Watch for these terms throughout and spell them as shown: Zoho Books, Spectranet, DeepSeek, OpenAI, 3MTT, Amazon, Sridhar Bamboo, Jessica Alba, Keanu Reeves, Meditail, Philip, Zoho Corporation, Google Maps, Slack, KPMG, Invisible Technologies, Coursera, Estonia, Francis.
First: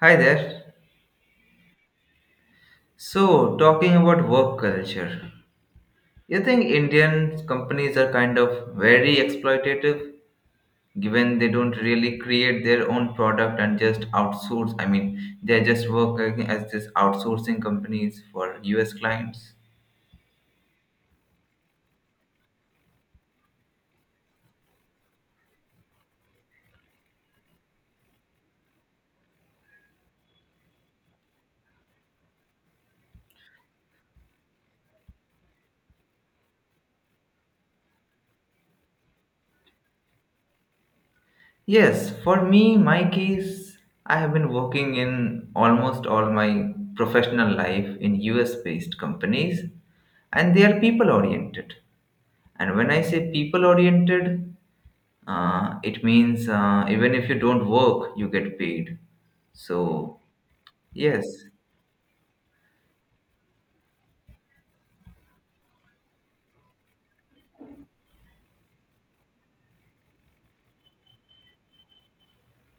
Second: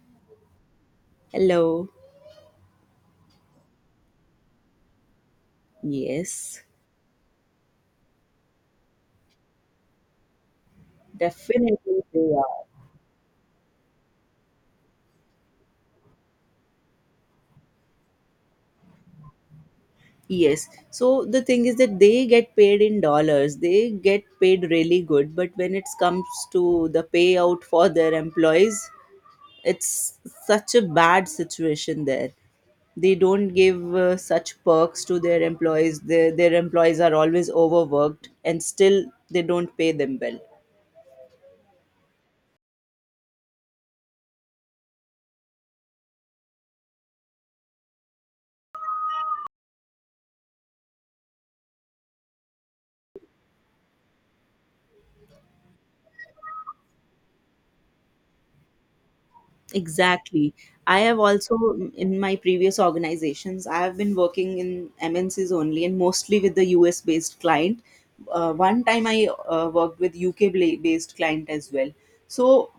Hi there. Hello. So, talking about work culture, you Yes, think Indian companies are kind of very exploitative given they don't definitely really they create are. their own product and just outsource? I mean, they're just working as this outsourcing companies for US clients. Yes. So the thing is that they get paid in dollars. They get paid really good, but when it comes to the payout for their employees, it's such a bad situation there. They don't give such perks to their employees. Their employees are always overworked and still they don't pay them well. Yes, for me, my case, I have been working in almost all my professional life in US based companies and they are people oriented. And when I say people oriented, it means even if you don't work, you get paid. So, Exactly. I have yes, also, in my previous organizations, I have been working in MNCs only and mostly with the US based client. One time I worked with UK based client as well. So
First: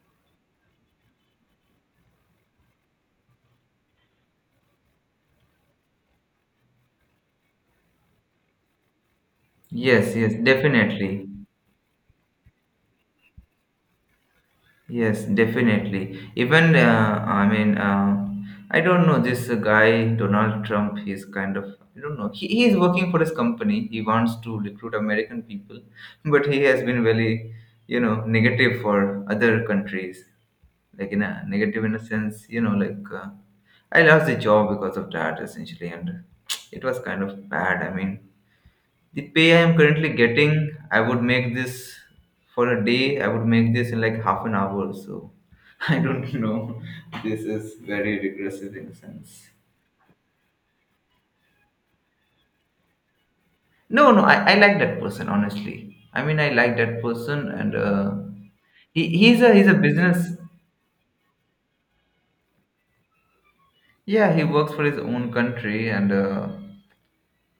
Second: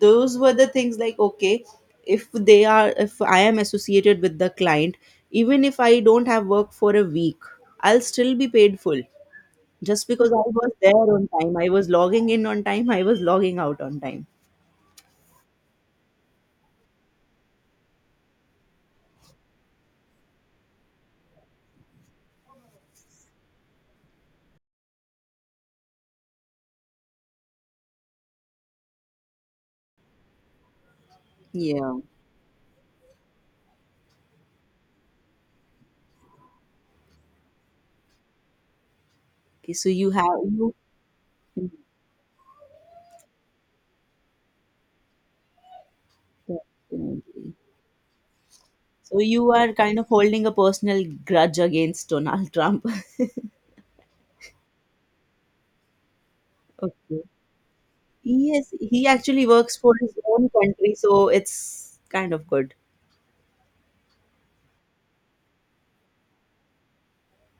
those were the things like, okay, if they are, if I am associated with the client, even if I don't have work for a week, I'll still be paid full just yes, because yes, I was there on definitely. time. I was logging in on time, I was logging out on time. Yes, definitely. Even, I mean, I don't know this guy, Donald Trump, he's kind of, I don't know, he is working for his company. He wants to recruit American people, but he has been very, you know, negative for other countries. Like, in a negative Yeah. in a sense, you know, like, I lost the job because of that essentially, and it was kind of bad. I mean, the pay I Okay, am so you currently have you getting, I would make this for a day, I would make this in like half an hour. So I don't know. This definitely. is very regressive in a So sense. you are kind of holding a personal grudge against Donald Trump. No, no, I like that person, honestly. I mean, I like that Okay. person, and Yes, he he, he's actually a he's a works for his business. own country, so it's kind of good. Yeah, he works for his own country, and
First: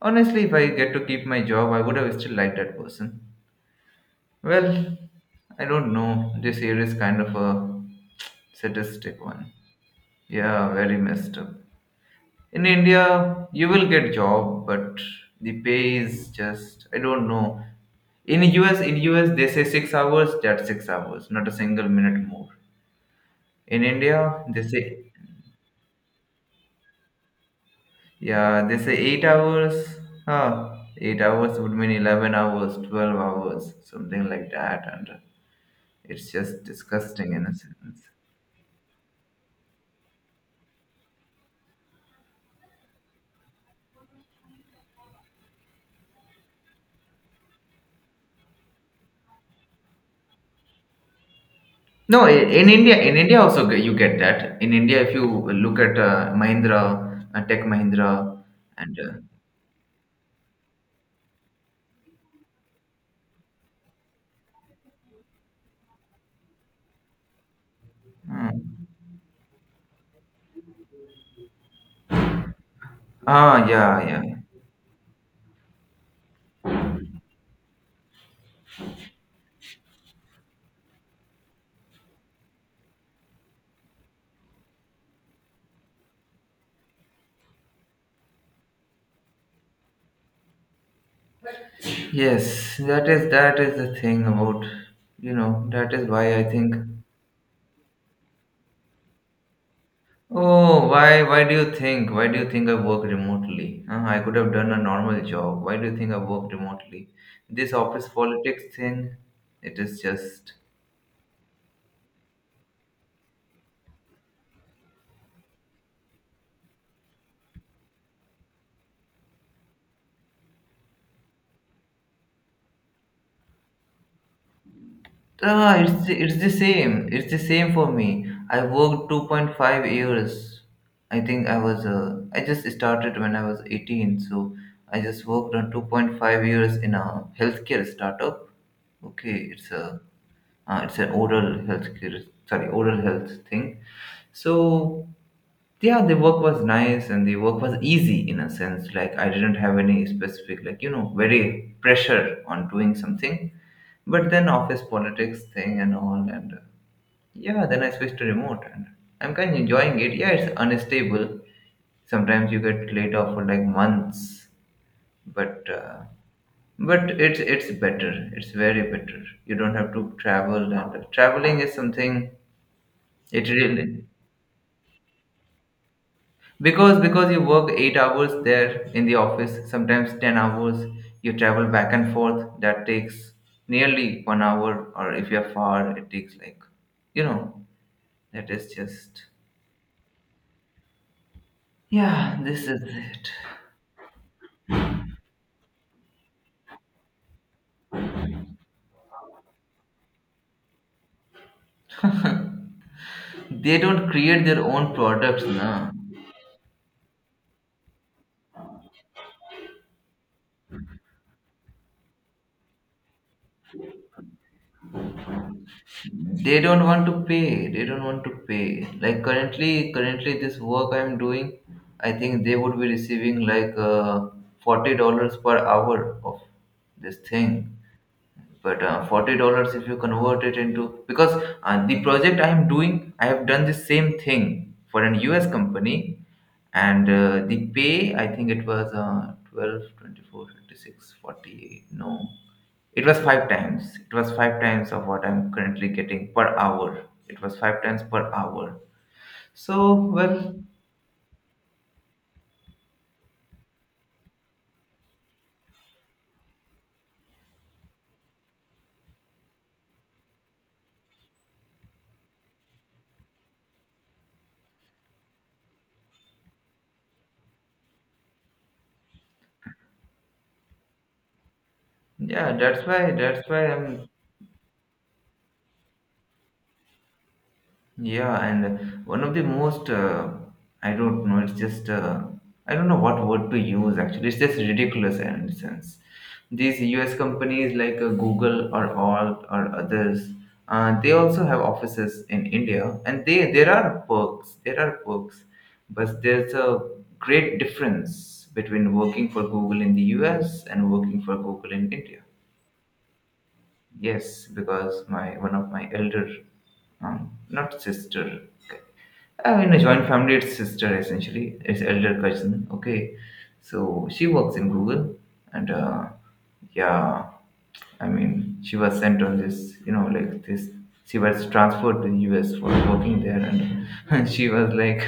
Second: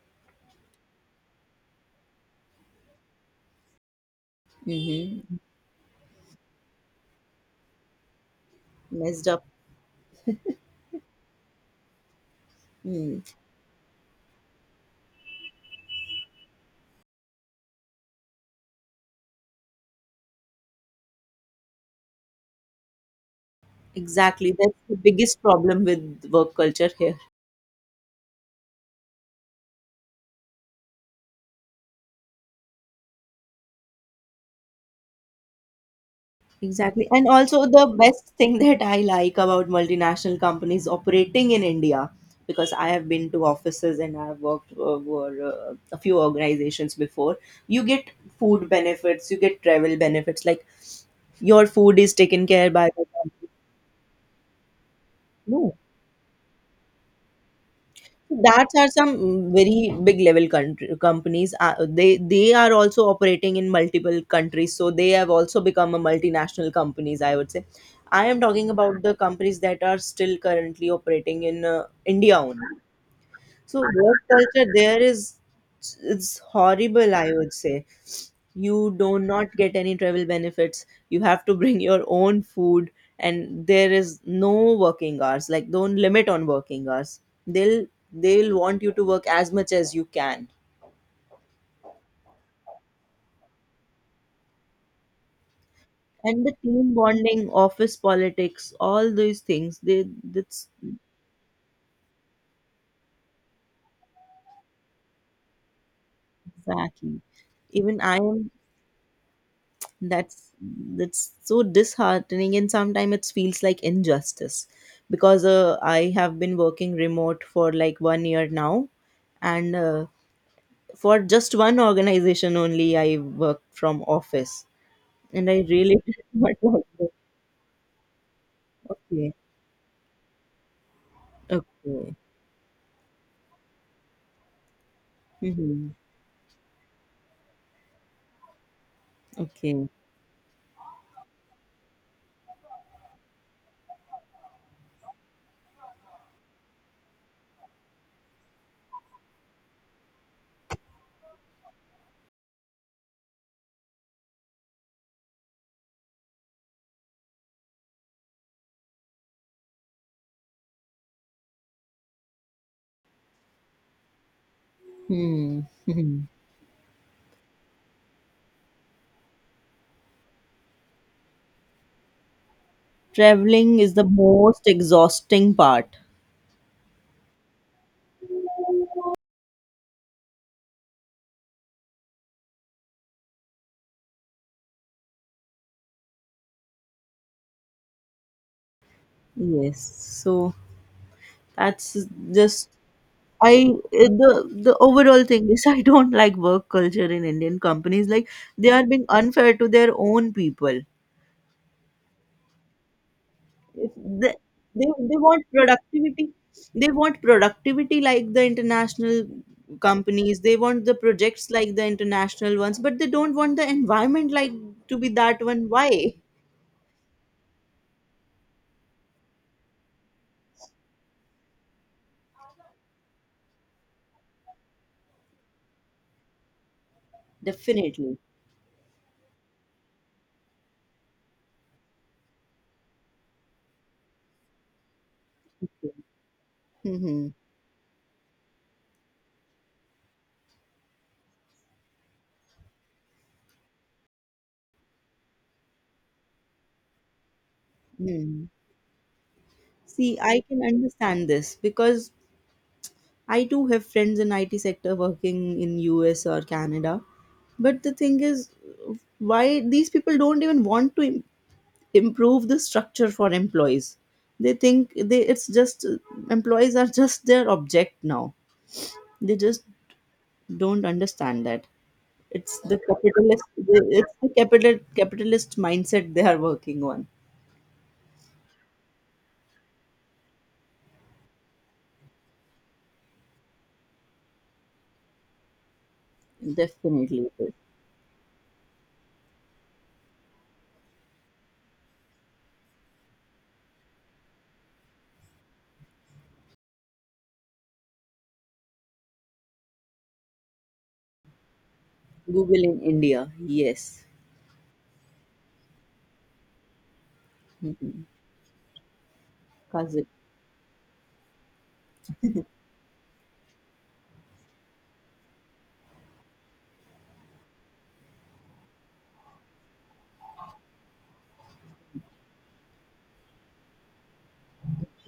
honestly, if I get to keep my job, I would have still liked that person. Well, Mm-hmm. I don't know. This year is kind of a sadistic Messed up. one. Yeah, very messed up. In Mm. India, you will get job, but the pay is just I don't know. In US they say six hours, that's six hours, not a single minute more. In India, Exactly. they That's the say biggest problem with work culture here. yeah, they say eight hours. Huh, eight hours would mean 11 hours, 12 hours, something like that, and it's just Exactly. And disgusting in a also, the sense. best thing that I like about multinational companies operating in India, because I have been to offices and I've worked for a few organizations before, you get food benefits, you get travel benefits. Like your food is No, taken i- in care by India, the in India company. also you get that. In India, if you No, look at Mahindra, Tech Mahindra, that are and some very big level country, companies they are also operating in multiple countries, so they have also become a multinational companies, I would say. I am talking mm. about the companies that are still currently operating in India only. ah, So yeah, work yeah, culture there is it's horrible, I would say. You do not get any travel benefits. You have to bring your own food, and there is no working hours. Like don't limit on working hours. They'll they'll want you to work as much as you can. yes, that is the thing about you know that is why And I the think. team bonding, office politics, all those things, they that's Oh, why do you think I work remotely? Huh? I could have done a normal job. Why do you think I work remotely? exactly. This Even office I am politics thing, it is that's just so disheartening, and sometimes it feels like injustice because I have been working remote for like 1 year now, and for just one organization only I worked from office, and I Ah, really it's the- did it's the not want same. to It's the same for me. I worked okay. 2.5 years. I think I was Okay. I just started when I was 18, so I just worked on Hmm. 2.5 years in a healthcare startup. Okay, it's Okay. a it's an oral healthcare sorry oral health thing. So yeah, the work was nice and the work was easy in a sense, like I didn't have any specific, like, you know, very pressure on doing something. But then office politics thing and all, and yeah, then I switched to remote, and I'm kind of enjoying it. Yeah, it's unstable. Sometimes you get laid off for like months, Hmm. but uh, Hmm. but it's it's better, it's very better. You don't have to travel, and traveling is something, it Traveling is the really most exhausting part. because you work 8 hours there in the office, sometimes 10 hours. You travel back and forth, that takes nearly 1 hour, or if you're far it takes like, you know, that is just Yes, so that's yeah, this just is it. I the overall thing is I don't like work culture in Indian companies. Like they are being unfair to their own people. They If don't they, create their they own want products now. productivity. They want productivity like the international companies. They want the projects like the international ones, but they don't want the environment like to be that one. Why? They don't want to pay they don't want to pay like currently this work I'm doing, I think they would be receiving like $40 per hour of this thing, Definitely. but $40, if you convert it into, because the project I am doing, I have done the same thing for an US company, and Hmm. The pay, I think it was 12 24, 56, 48. No, it was five times, it was five times of what I'm currently getting per hour, it was five times per Hmm. hour. So See, I well, can understand this because I too have friends in IT sector working in US or Canada. But the thing is, why these people don't even want to improve the structure for employees? They think they it's just employees are just their object now. They just don't understand that yeah it's the that's why capitalist. that's why i'm It's the capitalist mindset they are working on. Yeah, and one of the most, I don't know, it's just, I don't know what word to use actually. It's just ridiculous in a sense. These US Definitely, it is. companies like Google or Alt or others, they also have offices in India, and they there are perks, but there's a great difference between working for Google in the US and working for Google in India. Google in India, yes. Yes, because my one of my elder, not Mhm. sister, I mean, a Cousin. joint family, it's sister essentially, it's elder cousin. Okay, so she works in Google, and yeah, I mean, she was sent on this, you know, like this. She was transferred to the US for working there, and she was like,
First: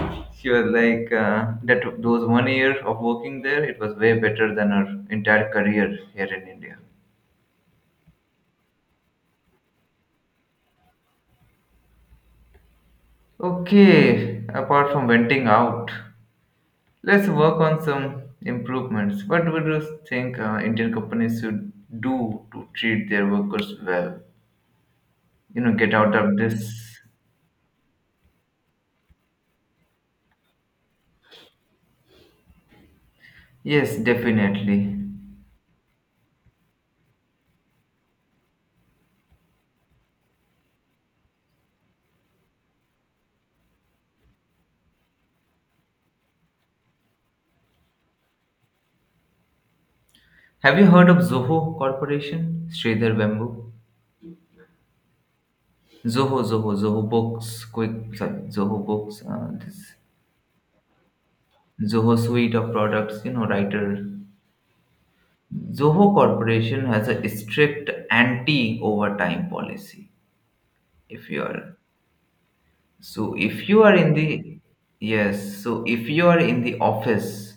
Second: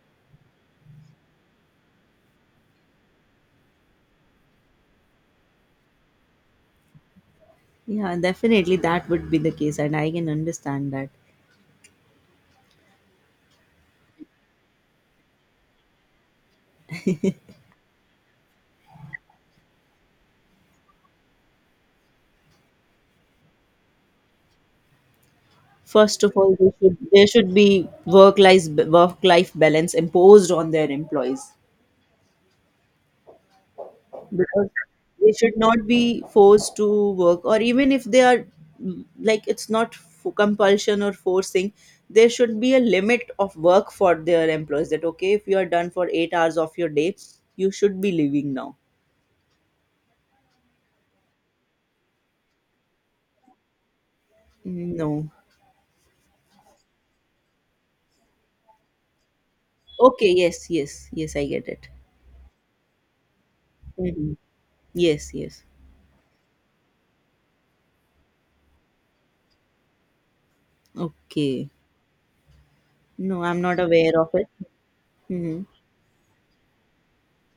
she was like that. Those one year of working there, it was way better than her entire career here in India. Yeah, definitely that would be the case, and I can understand that. Okay, apart from venting out. Let's work on some improvements. What do you think Indian companies should do to treat their workers well? You know, get out First of of all, this. there should be work life balance imposed on their employees Yes, because definitely. they should not be forced to work, or even if they are like it's not compulsion or forcing, there should be a limit of work for their employees. That okay, if you are done for 8 hours of your day, you should be leaving now. Have you heard of Zoho Corporation? Sridhar Bamboo? No. Zoho, Zoho, Zoho Books, quick, Zoho Books, this Okay. Yes. Yes. Yes. I get it. Zoho suite of products, you know, writer. Mhm. Yes. Yes. Zoho Corporation has a strict anti overtime policy, if you Okay. are So No, I'm if not you are in aware of it. the yes, Mm-hmm. so if you are in the office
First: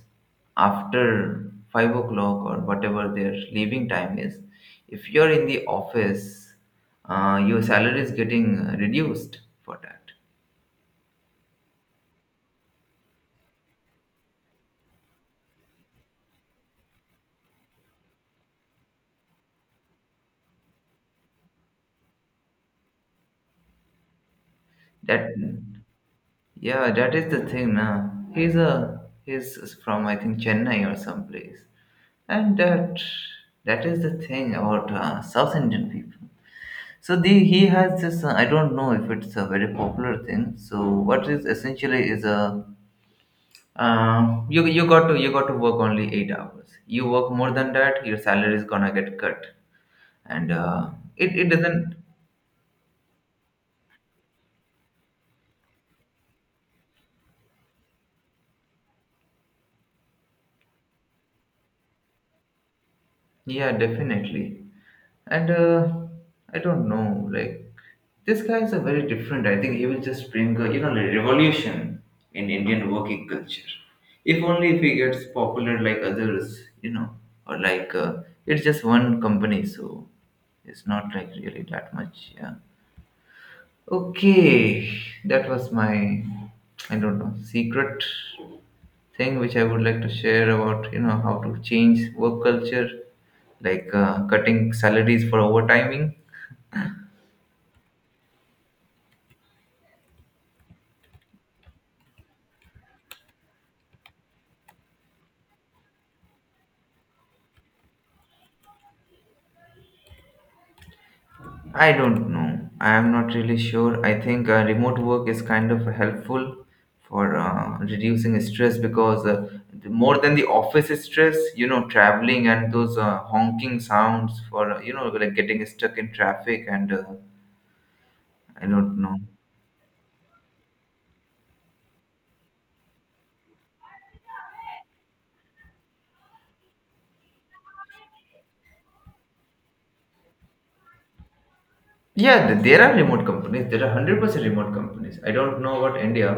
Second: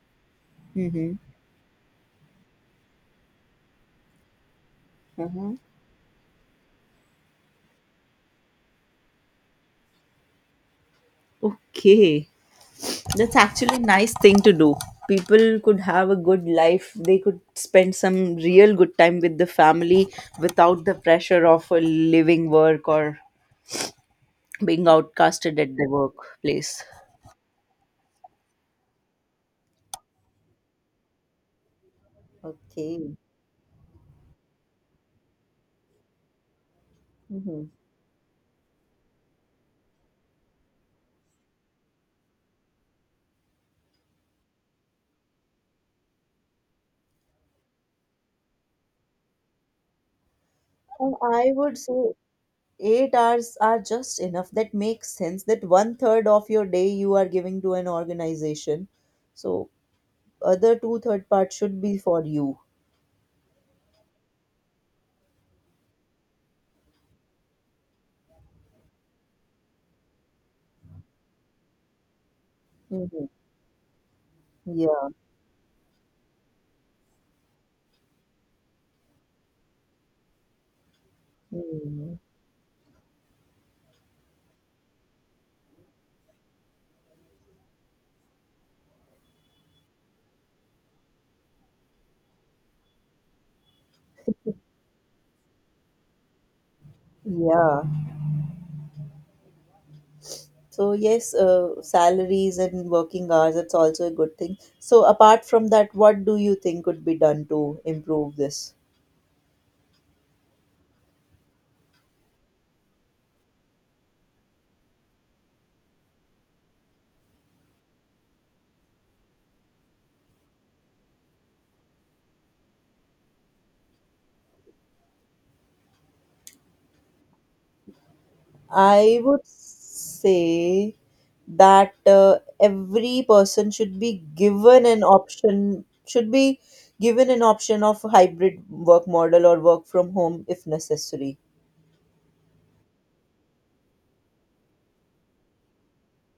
Mm-hmm. after 5 o'clock or whatever their leaving time is, if you are in Uh-huh. the office, your salary is getting reduced for that. Okay. That's actually a nice thing to do. People could have a good life. They could spend some real good time with the family without the pressure of a living work or being That outcasted at the workplace. yeah, that is the thing. Now he's from I think Chennai or someplace, and that Okay. that is the thing about South Indian people. So the Mm-hmm. he has this. I don't know if it's a very popular thing. So what is essentially is a you got to work only eight hours. You work more than that, your salary is gonna get cut, and And it it I would doesn't say 8 hours are just enough. That makes sense. That one third of your day you are giving to an organization. So other 2 third parts should be for you. Yeah, definitely. And I don't know, like this guy is a very different. I think he will just bring a, you know, a revolution in Indian working Mhm. culture. If only if he Yeah. gets popular like others, you know, or like it's just one company, so it's not like really that Mhm. much. Yeah. Okay, that was my I don't know secret thing which I would like to share about, you know, how to change work culture, like cutting salaries for overtiming. Yeah. So yes, salaries and working hours, it's also a good thing. So apart from that, what do you think could be done to improve this? I don't know. I am not really sure. I think remote work is kind of helpful for reducing stress, because more than the office stress, you know, traveling and those honking sounds for you know, like getting stuck in traffic and I don't know. I would say that every person should be given an option, of hybrid work model or work from home if necessary. Yeah, there are remote companies. There are 100% remote companies. I don't know about India,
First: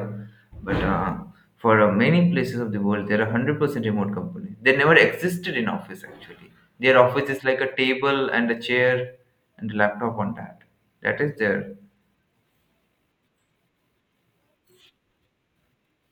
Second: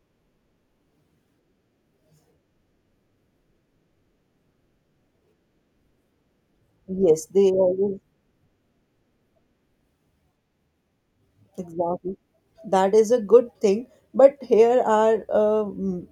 but for many places of the world, there are 100% remote companies. They never existed in office, actually. Their Yes, office is they like a always table and a chair and a laptop on that. That is there. exactly. That is a good thing. But here are,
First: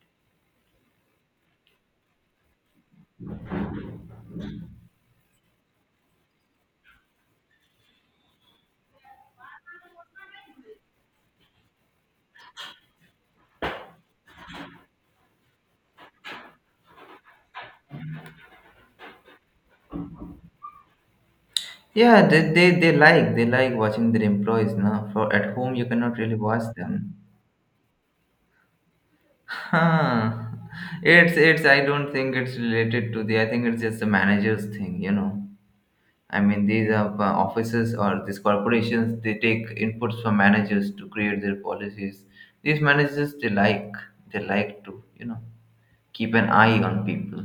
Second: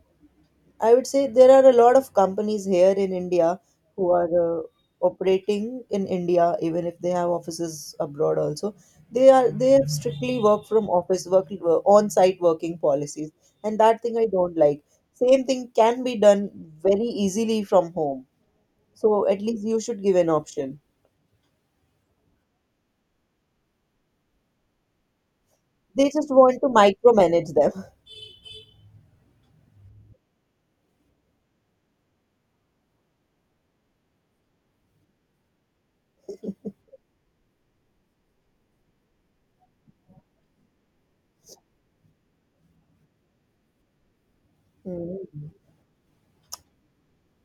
I would say there are a lot of companies here in India who are operating in India, even if they have offices abroad also. They have strictly work from office work on-site working policies, and that thing I don't like. Same thing can be done very easily from home. So at least you should give an option. Yeah, they they like watching their employees now. For at home, you They cannot just really want watch to them. micromanage them. Huh. It's. I don't think it's related to the. I think it's just the manager's thing, you know. I mean, these are offices or these corporations, they take inputs from managers to create their policies. These managers, they like to, you know, keep an eye on people.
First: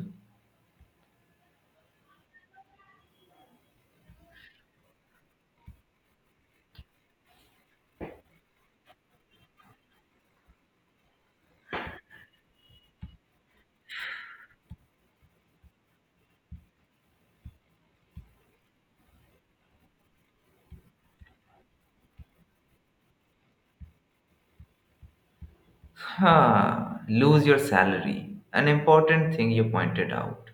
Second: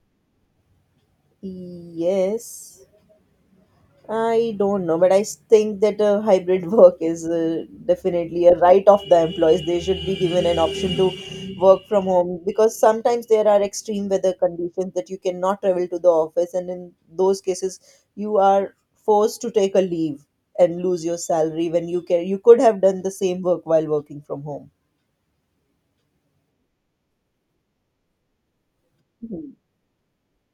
Mm, yes. I don't know, but I think that hybrid work is definitely a right of the employees. They should be given an option to work from home because sometimes there are extreme weather conditions that you cannot travel to the office, and in those cases, you are forced to take a leave and lose your salary when you can. You could have done the same work while working from home. Ha, lose your salary. An important thing Mhm. you pointed out.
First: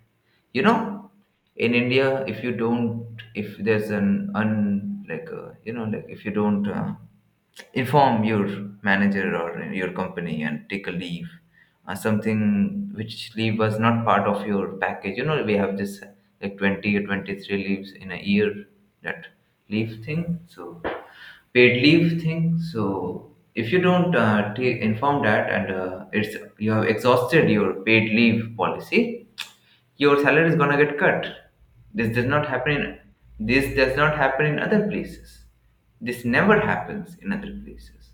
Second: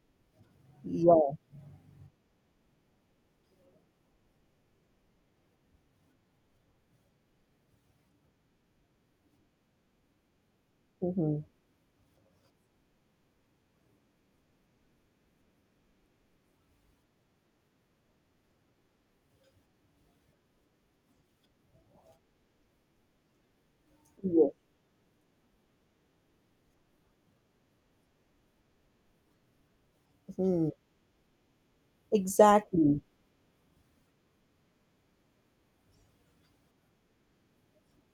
You know, Yeah. in India, if you don't, if there's an un, like, you know, like if you don't inform your manager or your company and take a leave, Mm-hmm. Something which leave was not part of your package. You know, we have this like 20 or 23 leaves in a year, that leave thing. So, paid leave thing. So if you don't Yeah. Inform that and it's you have exhausted your paid leave policy, your salary is Hmm. gonna get cut. This does not happen in Exactly. this does not happen in other places. This never happens in other places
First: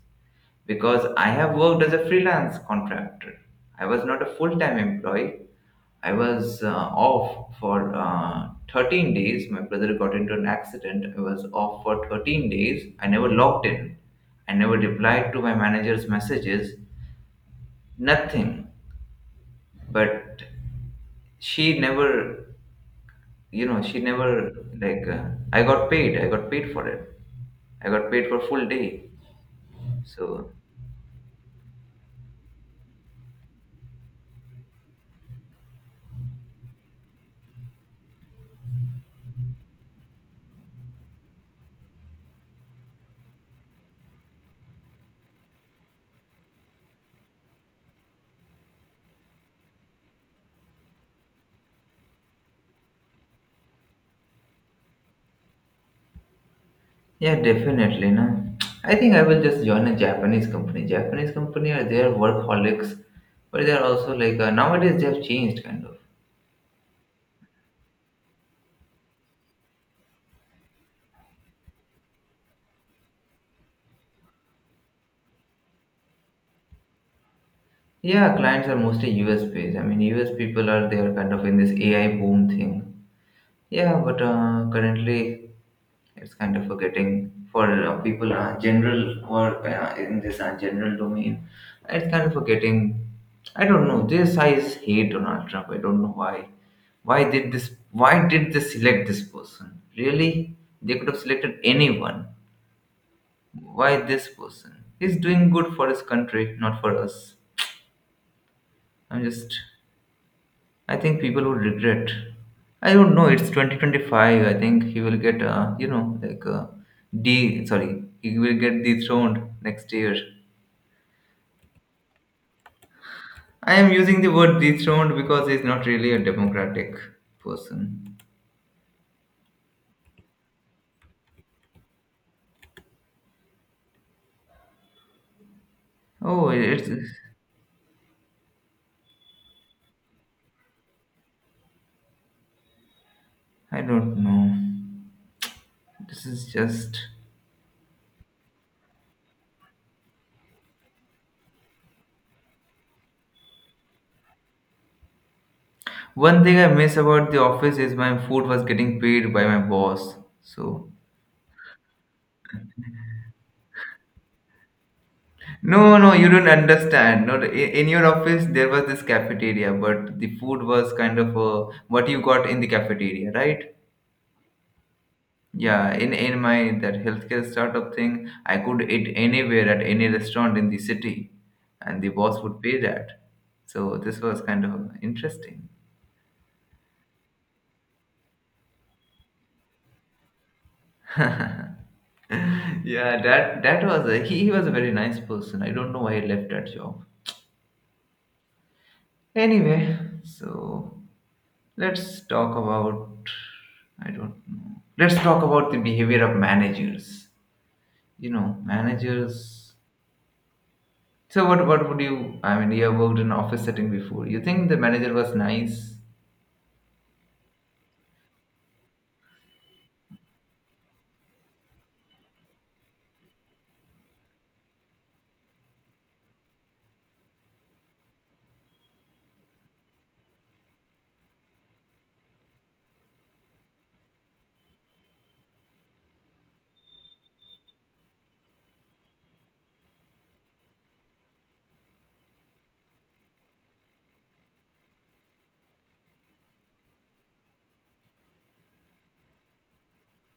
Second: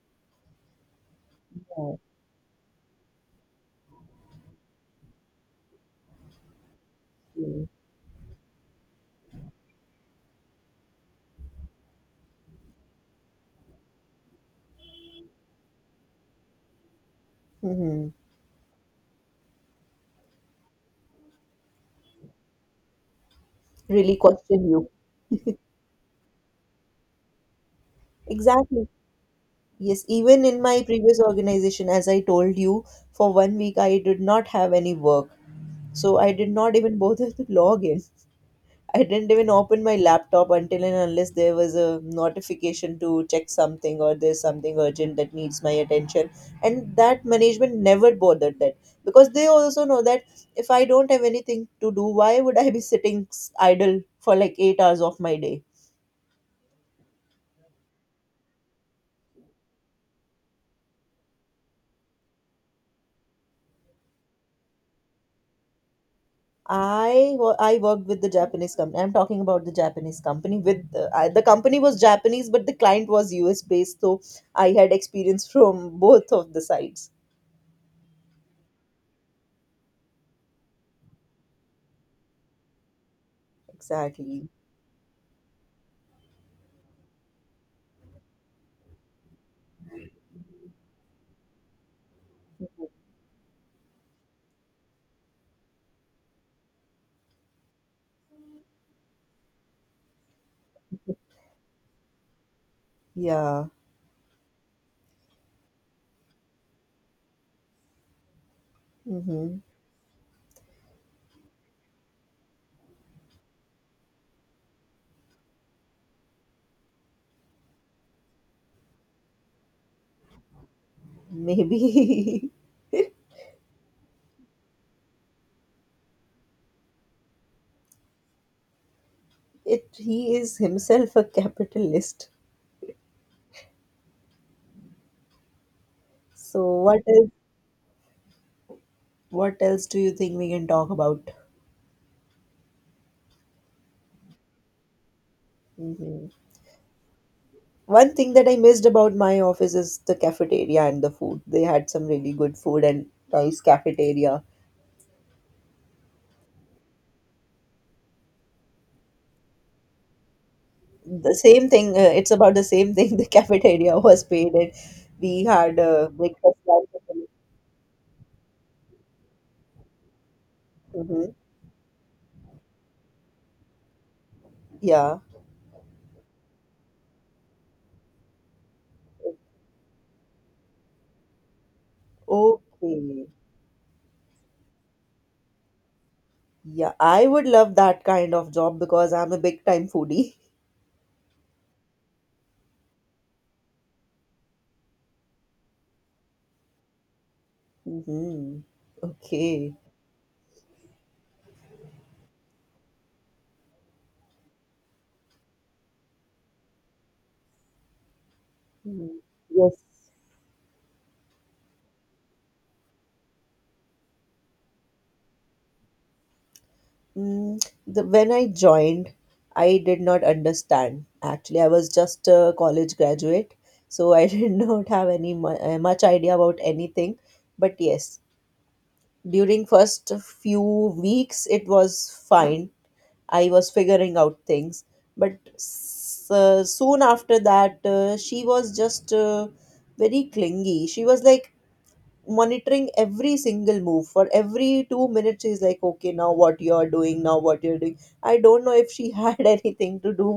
because I have worked as Yeah. a freelance contractor. I was not a full time employee. I was off for 13 days. My brother got into an accident. I was off for 13 days. I never logged in. I never replied to my manager's messages. Mm-hmm. Nothing. But she never, you know, she Really never, question you. like, I got paid. I got paid for it. I got paid for full Exactly. day. Yes, even So in my previous organization, as I told you, for 1 week I did not have any work. So I did not even bother to log in. I didn't even open my laptop until and unless there was a notification to check something or there's something urgent that needs my attention. And that management never bothered that because they also know that if I don't have anything to do, why would I be sitting idle for like 8 hours of my day? yeah, definitely. No, I think I will just join a Japanese company. Japanese company are their workaholics, but they are also like nowadays they have changed kind of. I worked with the Japanese company. I'm talking about the Japanese company. The company was Japanese, but the client was US based. So I had experience from both of the sides. Yeah, clients are mostly US based. I mean, US people are kind of in this AI boom thing. Yeah, but Exactly. Currently it's kind of forgetting for people general who are in this general domain it's kind of forgetting. I don't know this I Hate Donald Trump. I don't know why. Why did this Why did they select this person, really? They could have selected anyone. Yeah. Why this person? He's doing good for his country, not for us. i'm Mm-hmm. just I think people would regret. I don't know. It's 2025. I think he will get, you know, like, he will get dethroned next year. Maybe I am using the word dethroned because he's not really a democratic person. it. He is himself a capitalist. Oh, So it's. what else? What else do you think we can talk about? I don't know. This Hmm. is just One thing that I missed about my office is the cafeteria and the food. They had some really good food and nice cafeteria one thing I miss about the office is my food was getting paid by my boss. So the same thing. It's about the same thing. The cafeteria was painted. We had no, no, you don't breakfast, lunch, understand. Not I- in your office there was this cafeteria, but the food was kind hmm. of what you got in the cafeteria, right? Yeah. Yeah, in my that healthcare startup thing, I could eat anywhere at any restaurant in the city, and the boss would pay that. Okay. So this was kind of interesting. Yeah, I would love that kind of job because I'm a big time foodie. Yeah, that was a, he was a very nice person. I don't know why he left that job. Hmm. Okay. Anyway, so let's talk about I don't know. Let's talk about the behavior of managers. You know, Mm, managers. yes. So what would you? I mean, you have worked in office setting before. You think the manager was nice? Mm, the, when I joined, I did not understand. Actually, I was just a college graduate, so I did not have any much idea about anything. But yes, during first few weeks it was fine. I was figuring out things, but soon after that she was just very clingy. She was like monitoring every single move for every 2 minutes. She's like, okay, now what you're doing, now what you're doing. I don't know if she had anything to do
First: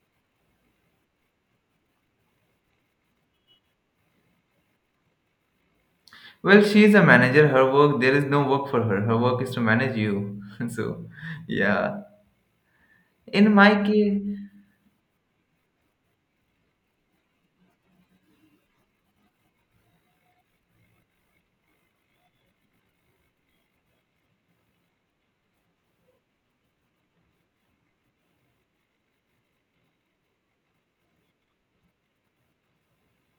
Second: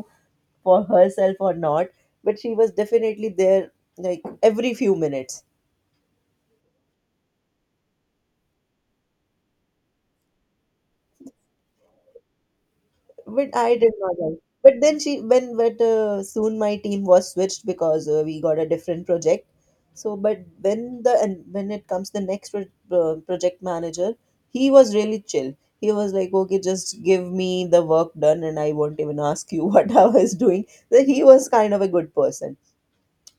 for herself or not, but she was definitely there like every few minutes. Well, she is a manager. Her work there is no work for her. Her work is to manage you. So, yeah. In But my I did not case, like. But then she when but soon my team was switched because we got a different project. So, but when the and when it comes the next project manager, he was really chill. He was like, okay, just give me the work done, and I won't even ask you what I was doing. So he was kind of a good person.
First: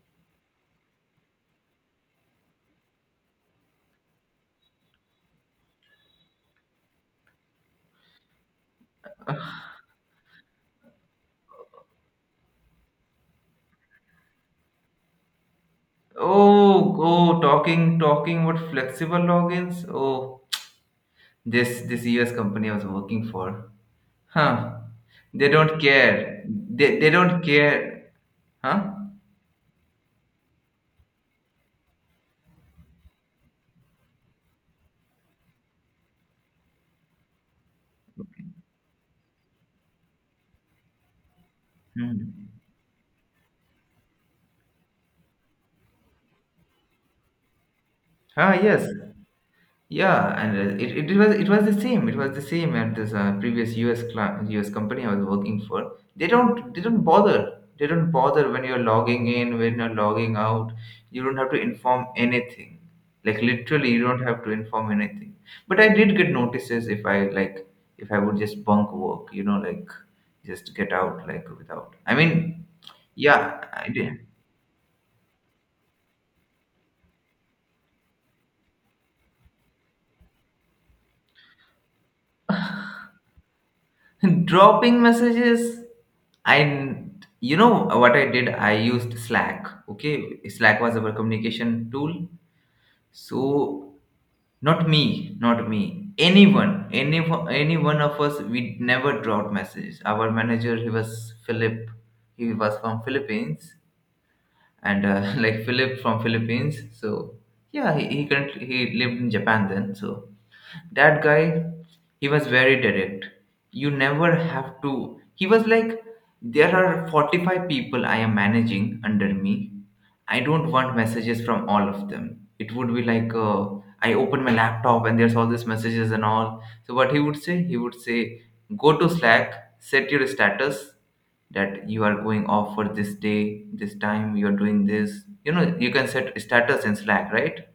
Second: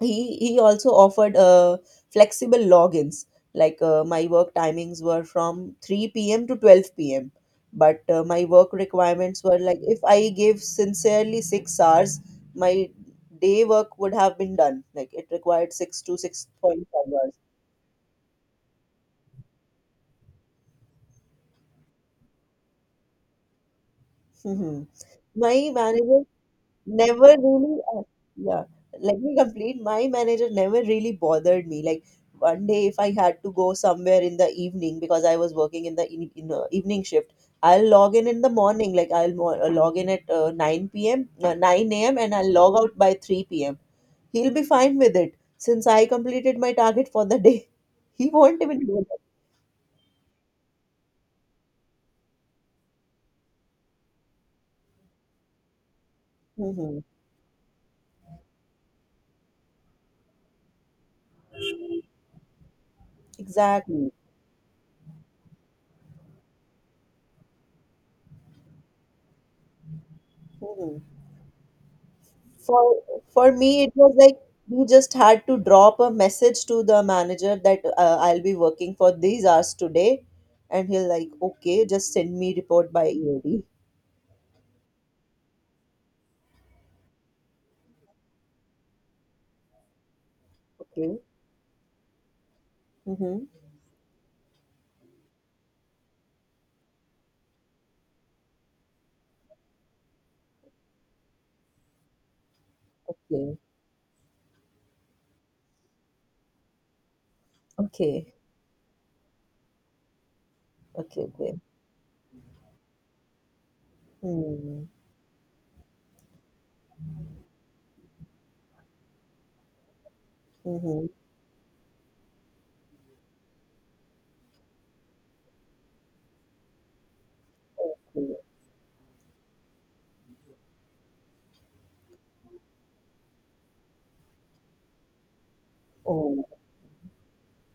He also offered flexible logins. Like my work timings were from 3 p.m. to 12 p.m., but my work requirements were like if I gave sincerely 6 hours, my day work would have been done. Like it required 6 to oh, 6.5 hours. oh, talking about flexible logins. Oh, this US company I was working for. Huh. They my don't Manager care. They never don't really care. yeah Huh? let me complete. My manager never really bothered me. Like 1 day if I had to go somewhere in the evening because I was working in the evening shift, I'll log in the morning. Like I'll log in at 9 p.m. 9 a.m. and Hmm. I'll log out by 3 p.m. He'll be fine with it since I completed my target for the day. He Ah, won't even yes. do that. Yeah, and it was the same. It was the same at this previous US company I was working for. They Hmm. don't bother. They don't bother when you're logging in, when you're logging out. You don't have to inform anything. Like literally, you Exactly. don't have to inform anything. But I did get notices if I like if I would just bunk work, you know, like just get Hmm. out like without. I mean, For for yeah, me, I it was did. like we just had to drop a message to the manager that I'll be working for these hours today, and he'll like, okay, just send me report by EOD. Dropping messages, I, you know what I did? I used Slack. Okay, Slack was our Okay. communication tool. Mm-hmm. So not me. Anyone, any one of us, we never dropped messages. Our manager, he was Philip. He was from Okay. Philippines, and like Philip from Philippines. So yeah, Okay. currently, he lived in Japan then. So that Okay. guy, Okay. he was very direct. You never have Mm-hmm. to. He was like, there are 45 people I am managing under me. I don't want Mm-hmm. messages from all of them. It would be like, I open my laptop and there's all these messages and all. So what he would say, go to Slack, set your status that you are going off for this day, this time, you are doing this. You know, you can set Oh. status in Slack, right?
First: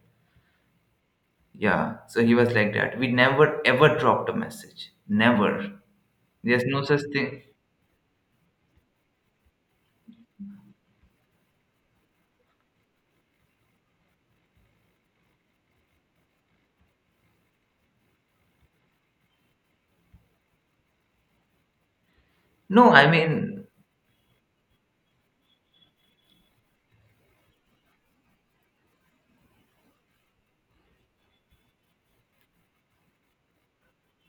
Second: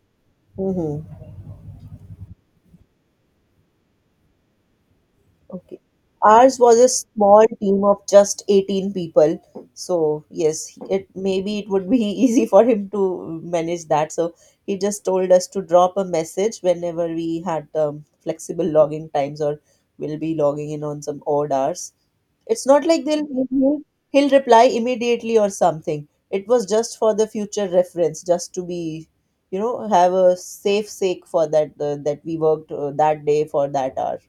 Mm-hmm. Yeah, so he was like that. We never ever dropped a message. Never. Okay. Ours There's was no a such thing. small team of just 18 people. So, yes, it maybe it would be easy for him to manage that. So, he just told us to drop a message whenever we had flexible logging times or will be logging in on some odd hours. It's not No, like I they'll mean, he'll he'll reply immediately or something. It was just for the future reference, just to be, you know, have a safe sake for that that we worked that day for that hour.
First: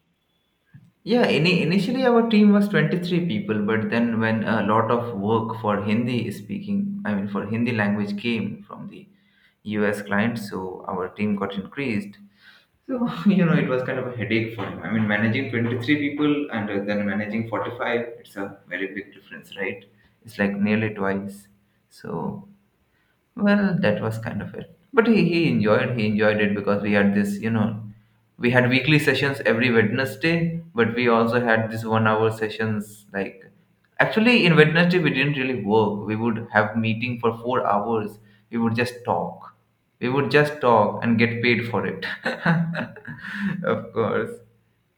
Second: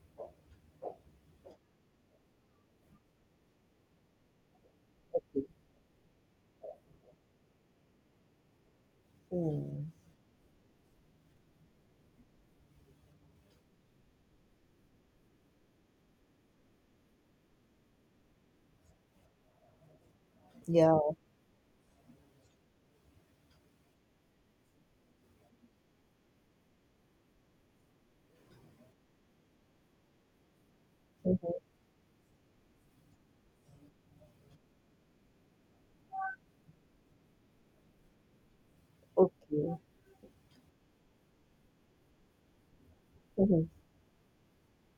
yeah, initially our team was 23 people, but then when a lot of work for Hindi speaking, I mean, for Hindi language came from the Hmm. US clients, so our team got increased. So, you know, it was kind of a headache for him. I mean, managing 23 people and then managing 45, it's a very big difference, right? It's like nearly Yeah. twice. So, well, that was kind of it. But he enjoyed he enjoyed it because we had this, you know, we had weekly sessions every Wednesday, but we also had this 1 hour sessions like actually in Wednesday we didn't really work. We would have meeting for 4 hours. We would just talk. Okay. We would just talk and get paid for it. Mhm. Of course.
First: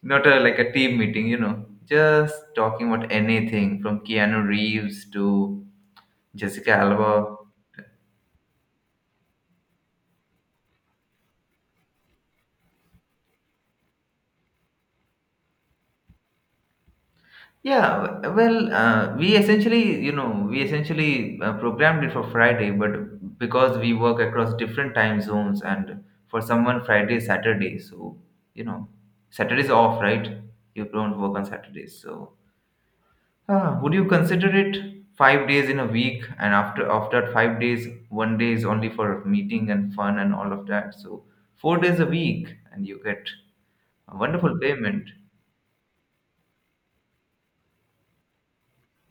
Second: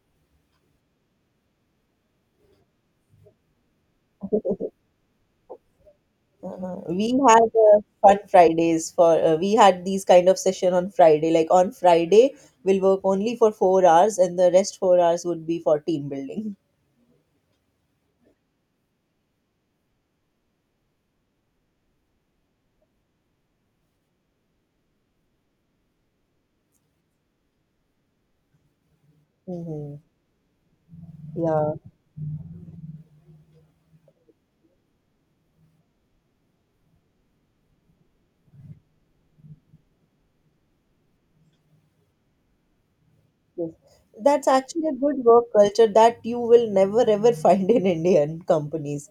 Not a like a team meeting, you know. Just talking about anything from Keanu Reeves to Jessica Uh-huh. We Alba. had fun Fridays for we had these kind of session on Friday. Like on Friday, we'll work only for 4 hours, and the rest 4 hours would be for team building. Yeah, well, we essentially, you know, we essentially programmed it for Friday, but because we work across different time zones, and for someone Friday is Saturday, so you know, Saturday's Mm-hmm. off, right? You don't work on Yeah, Saturdays, so would you consider it 5 days in a week? And after that 5 days, one day is only for meeting and fun and all of that. So 4 days a week, and you get yes. a That's wonderful actually a payment. good work culture that you will never ever find in Indian companies.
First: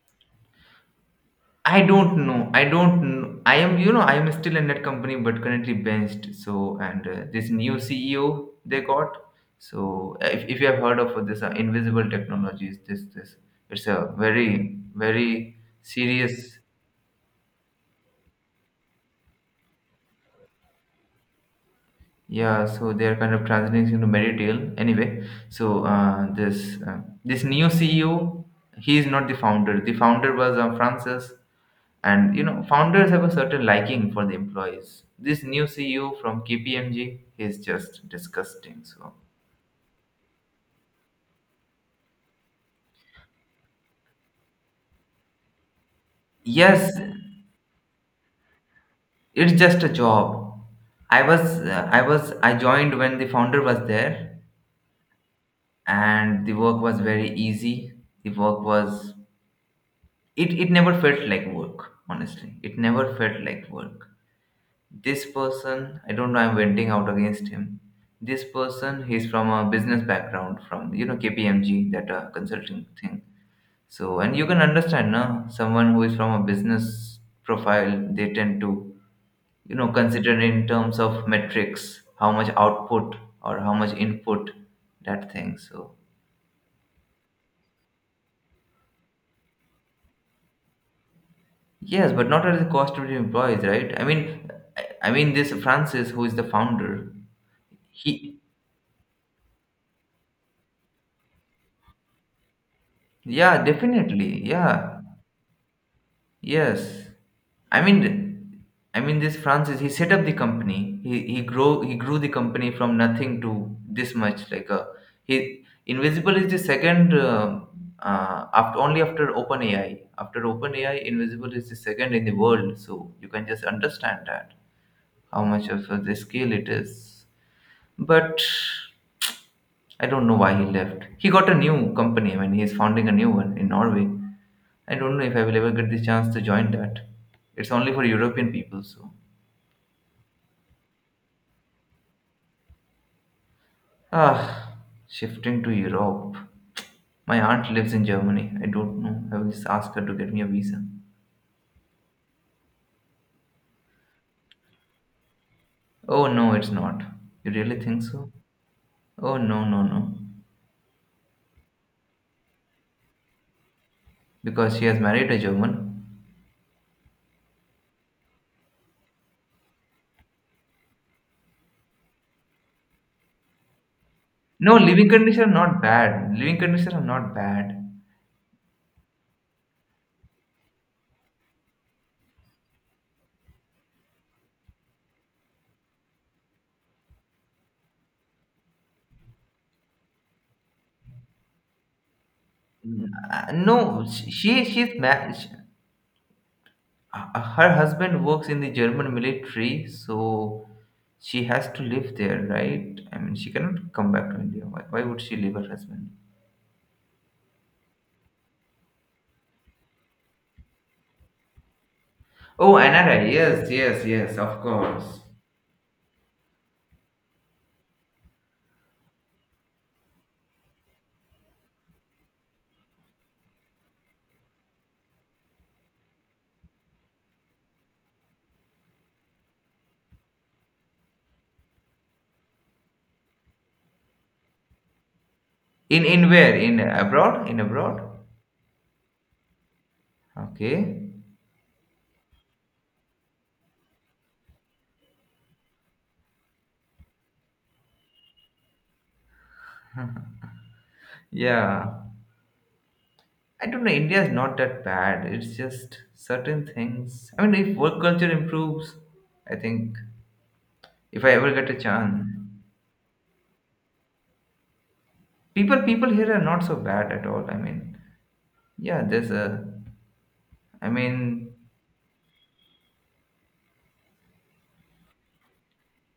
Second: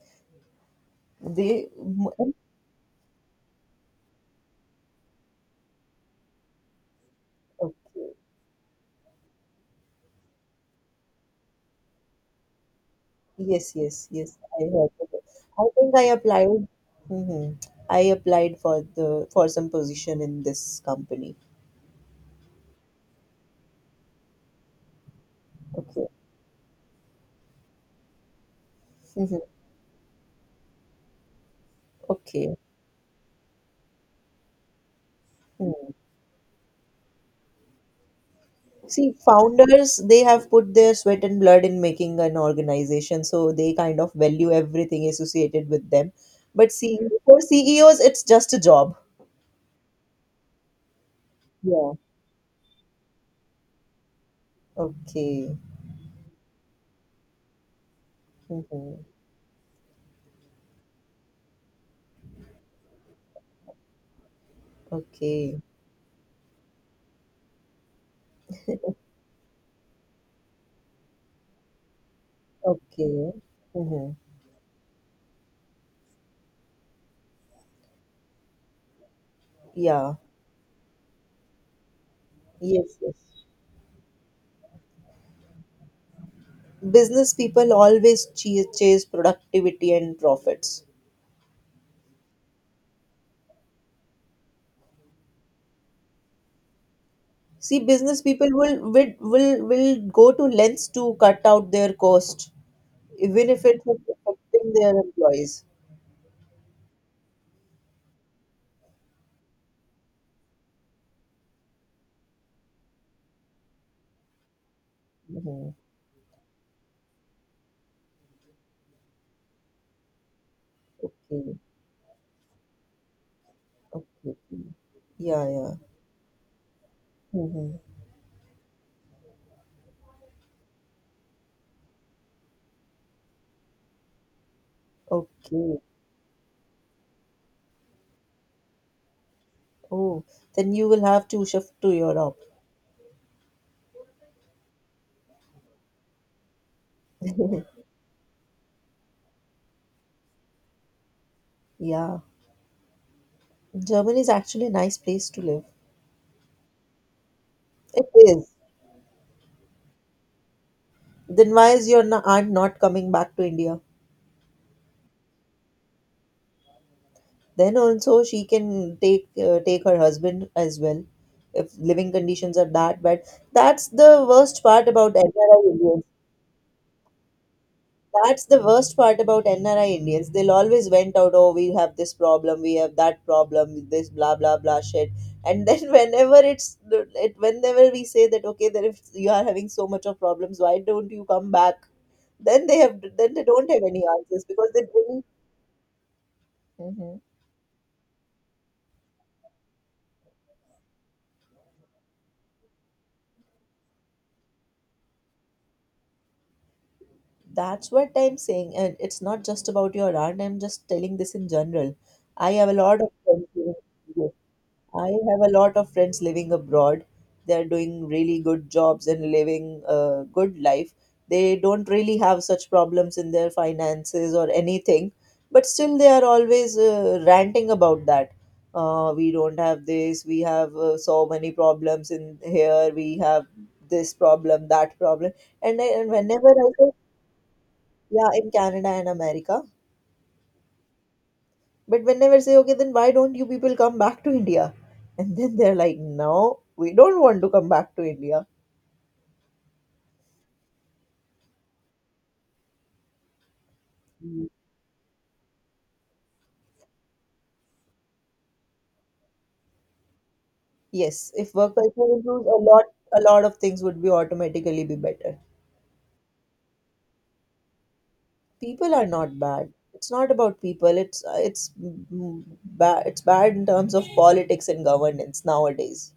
They I don't know. I am, you know, I am still in that company, but currently benched. So, and this new okay. CEO they got. So, if you have heard of this invisible technologies, this Yes, it's yes, a yes. I very heard of it. very I think I serious. applied. Hmm. I applied for some position in this company. Yeah, so they're kind of transitioning into Meditail. Anyway, so Okay. This new CEO, he is not the Hmm. founder. The founder was Francis, and you Okay. know, founders have a certain liking for the employees. This new Hmm. CEO from KPMG is just disgusting. So See, founders, they have put their sweat and blood in making an organization, so they kind of value everything associated with them. But yes, see, for CEOs, it's just a job. it's just a job. I was Yeah. I joined when the founder was there, Okay. and the work was very easy. The work Hmm. was it it never felt like work, honestly. It never felt like work. This Okay. person, I don't know, I'm venting out against him. This person, he's from a business background, from you know, KPMG, that consulting thing. Okay. Hmm. So and you can understand now someone who is from a business profile, they tend to, you know, Yeah. consider in terms of metrics how much Yes, yes. output or how much input, that thing. So Business people always chase, chase productivity and profits. yes, but not at the cost of the employees, right? I mean, I mean this Francis, who is the founder. See, business He, people will go to lengths to cut out their cost even yeah, if it's definitely, affecting their yeah, employees. yes. I mean, I mean this Francis. He set up the company. He grew the company from nothing to this much. Like a he Mhm. Invisible is the second after only after OpenAI. After OpenAI, Invisible Okay, is the second in the world. So you can just understand okay, that how yeah, much yeah. of the scale it is. Hmm. But I don't know why he left. He got a new company. I mean, he's founding a new one in Norway. I don't know if I will ever Okay. get the chance to join that. It's only for European people, so. Oh, then you will have to shift to Europe. Ah, shifting to Europe. My aunt lives in Germany. I don't know. I will just ask her to get me a visa. Yeah, Germany is actually a nice place to live. Oh, no, it's not. You really think It so? is. Oh, no, no, no. Then why is your aunt not coming back to India? Because she has married a German. Then also she can take take her husband as well if living conditions are that bad. That's the worst No, part living about conditions are NRI not Indians. bad. Living conditions are not bad. That's the worst part about NRI Indians. They'll always vent out, oh, we have this problem, we have that problem, this blah blah blah shit. And then whenever whenever we say that okay, that if you are having so much of problems, why don't you come back? Then they don't have any No, sh- answers she because they she's bring. ma- sh- Mhm. Her husband works in the German military, so she has to live there, right? I mean, she cannot come back to India. Why would she leave her husband? That's what I'm saying, and it's not just about your aunt. I'm just telling this in general. I have a Oh, lot of NRI. friends Yes, living, yes, yes. Of I course. have a lot of friends living abroad. They're doing really good jobs and living a good life. They don't really have such problems in their finances or anything, but still they are always ranting about that. We don't have this. We have so many problems in here. We have this problem, that problem, and In whenever where? I In go abroad? In abroad? yeah, in Canada and America. Okay. But whenever say, okay, then why don't you people come back to India? And then they're like, no, we don't want to come back to India. Yeah. I don't know. India is not that bad. It's just certain things. I mean, if work culture improves, I think if Yes, I ever if get work a culture chance. improves a lot of things would be automatically be better. People, people here are not so bad at all, I mean. People Yeah, are there's not a bad. It's not about I people. mean Bad. It's bad in terms of politics and governance nowadays.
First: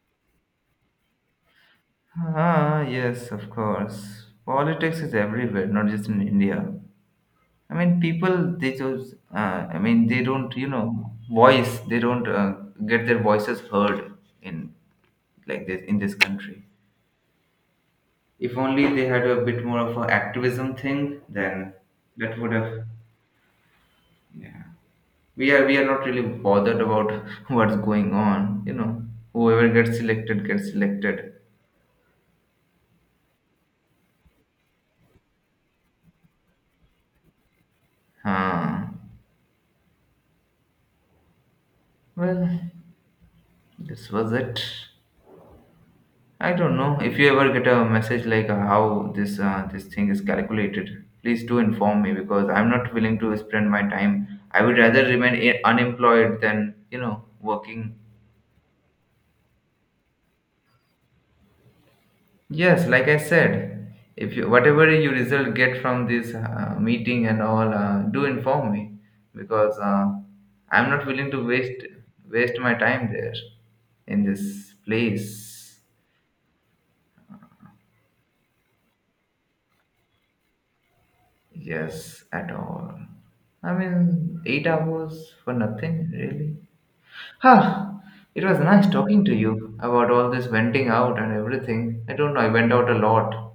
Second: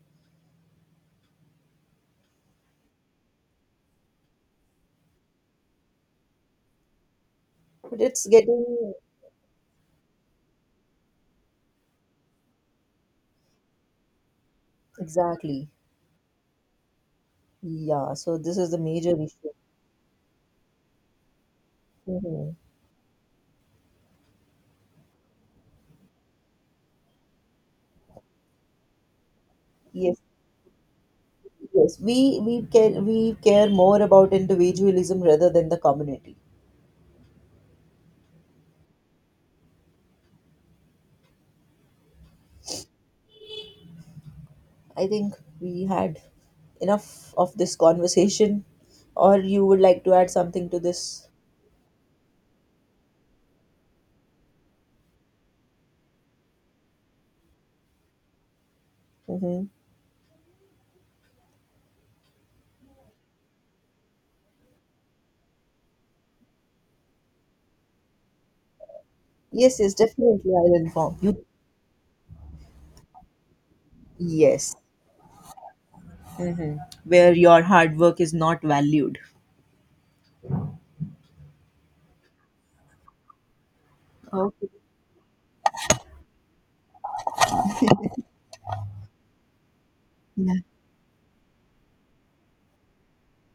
ah, yes, of course. Politics is everywhere, not just in India. I mean But it's people, they getting just I mean, they don't, you know, voice, they don't get their voices heard in like exactly. this, in this country. Yeah. So this If is the only they major had a issue. bit more of an activism thing, then that Hmm. would have, yeah, we are not really bothered about what's going on, you know, whoever gets Yes. selected gets selected. Yes, we care more about individualism rather than the community. Huh. Well, this was it. I think we had I don't know if you enough ever of get this a message like conversation, how or this you would this like thing to is add something to calculated, this? please do inform me because I'm not willing to spend my time. I would rather remain unemployed than, you know, working. Hmm. Yes, like I said, if you whatever you result get from this meeting and all, do inform me Yes, because yes, definitely. I'll I'm not inform willing to you. waste my time there in Yes, this place. where your hard work is not valued. Yes, at all. I mean, eight Okay. hours for nothing, really. Huh. It was nice talking to you about all this Yeah, venting out and everything. I don't know. I went out a lot.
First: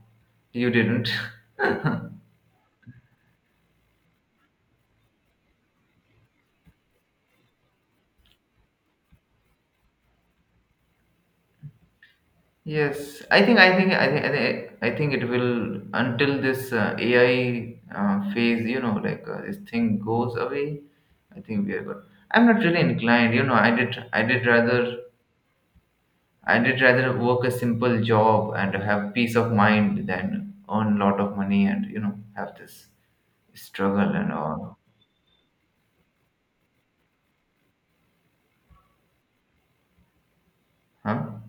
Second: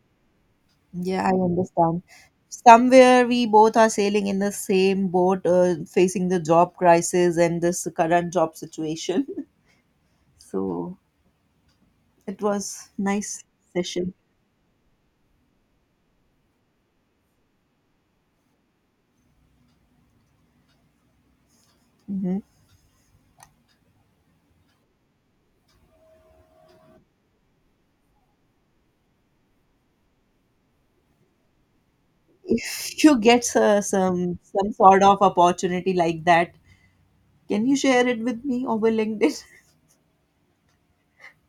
You didn't. yeah, I understand. Somewhere we both are sailing in the same boat, facing the job crisis and this current job situation. So it was Yes, nice session. I think it will until this AI phase, you know, this thing goes away. I think we are good. Mhm. I'm not really inclined, you know. I did rather work a simple job and have peace of mind than earn a lot of money and you know have this If you get struggle and some all. sort of opportunity like that, can you share it with me over LinkedIn? Huh?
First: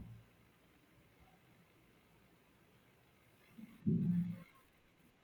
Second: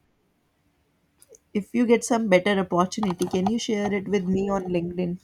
If you get some better opportunity, can you share it with me on LinkedIn?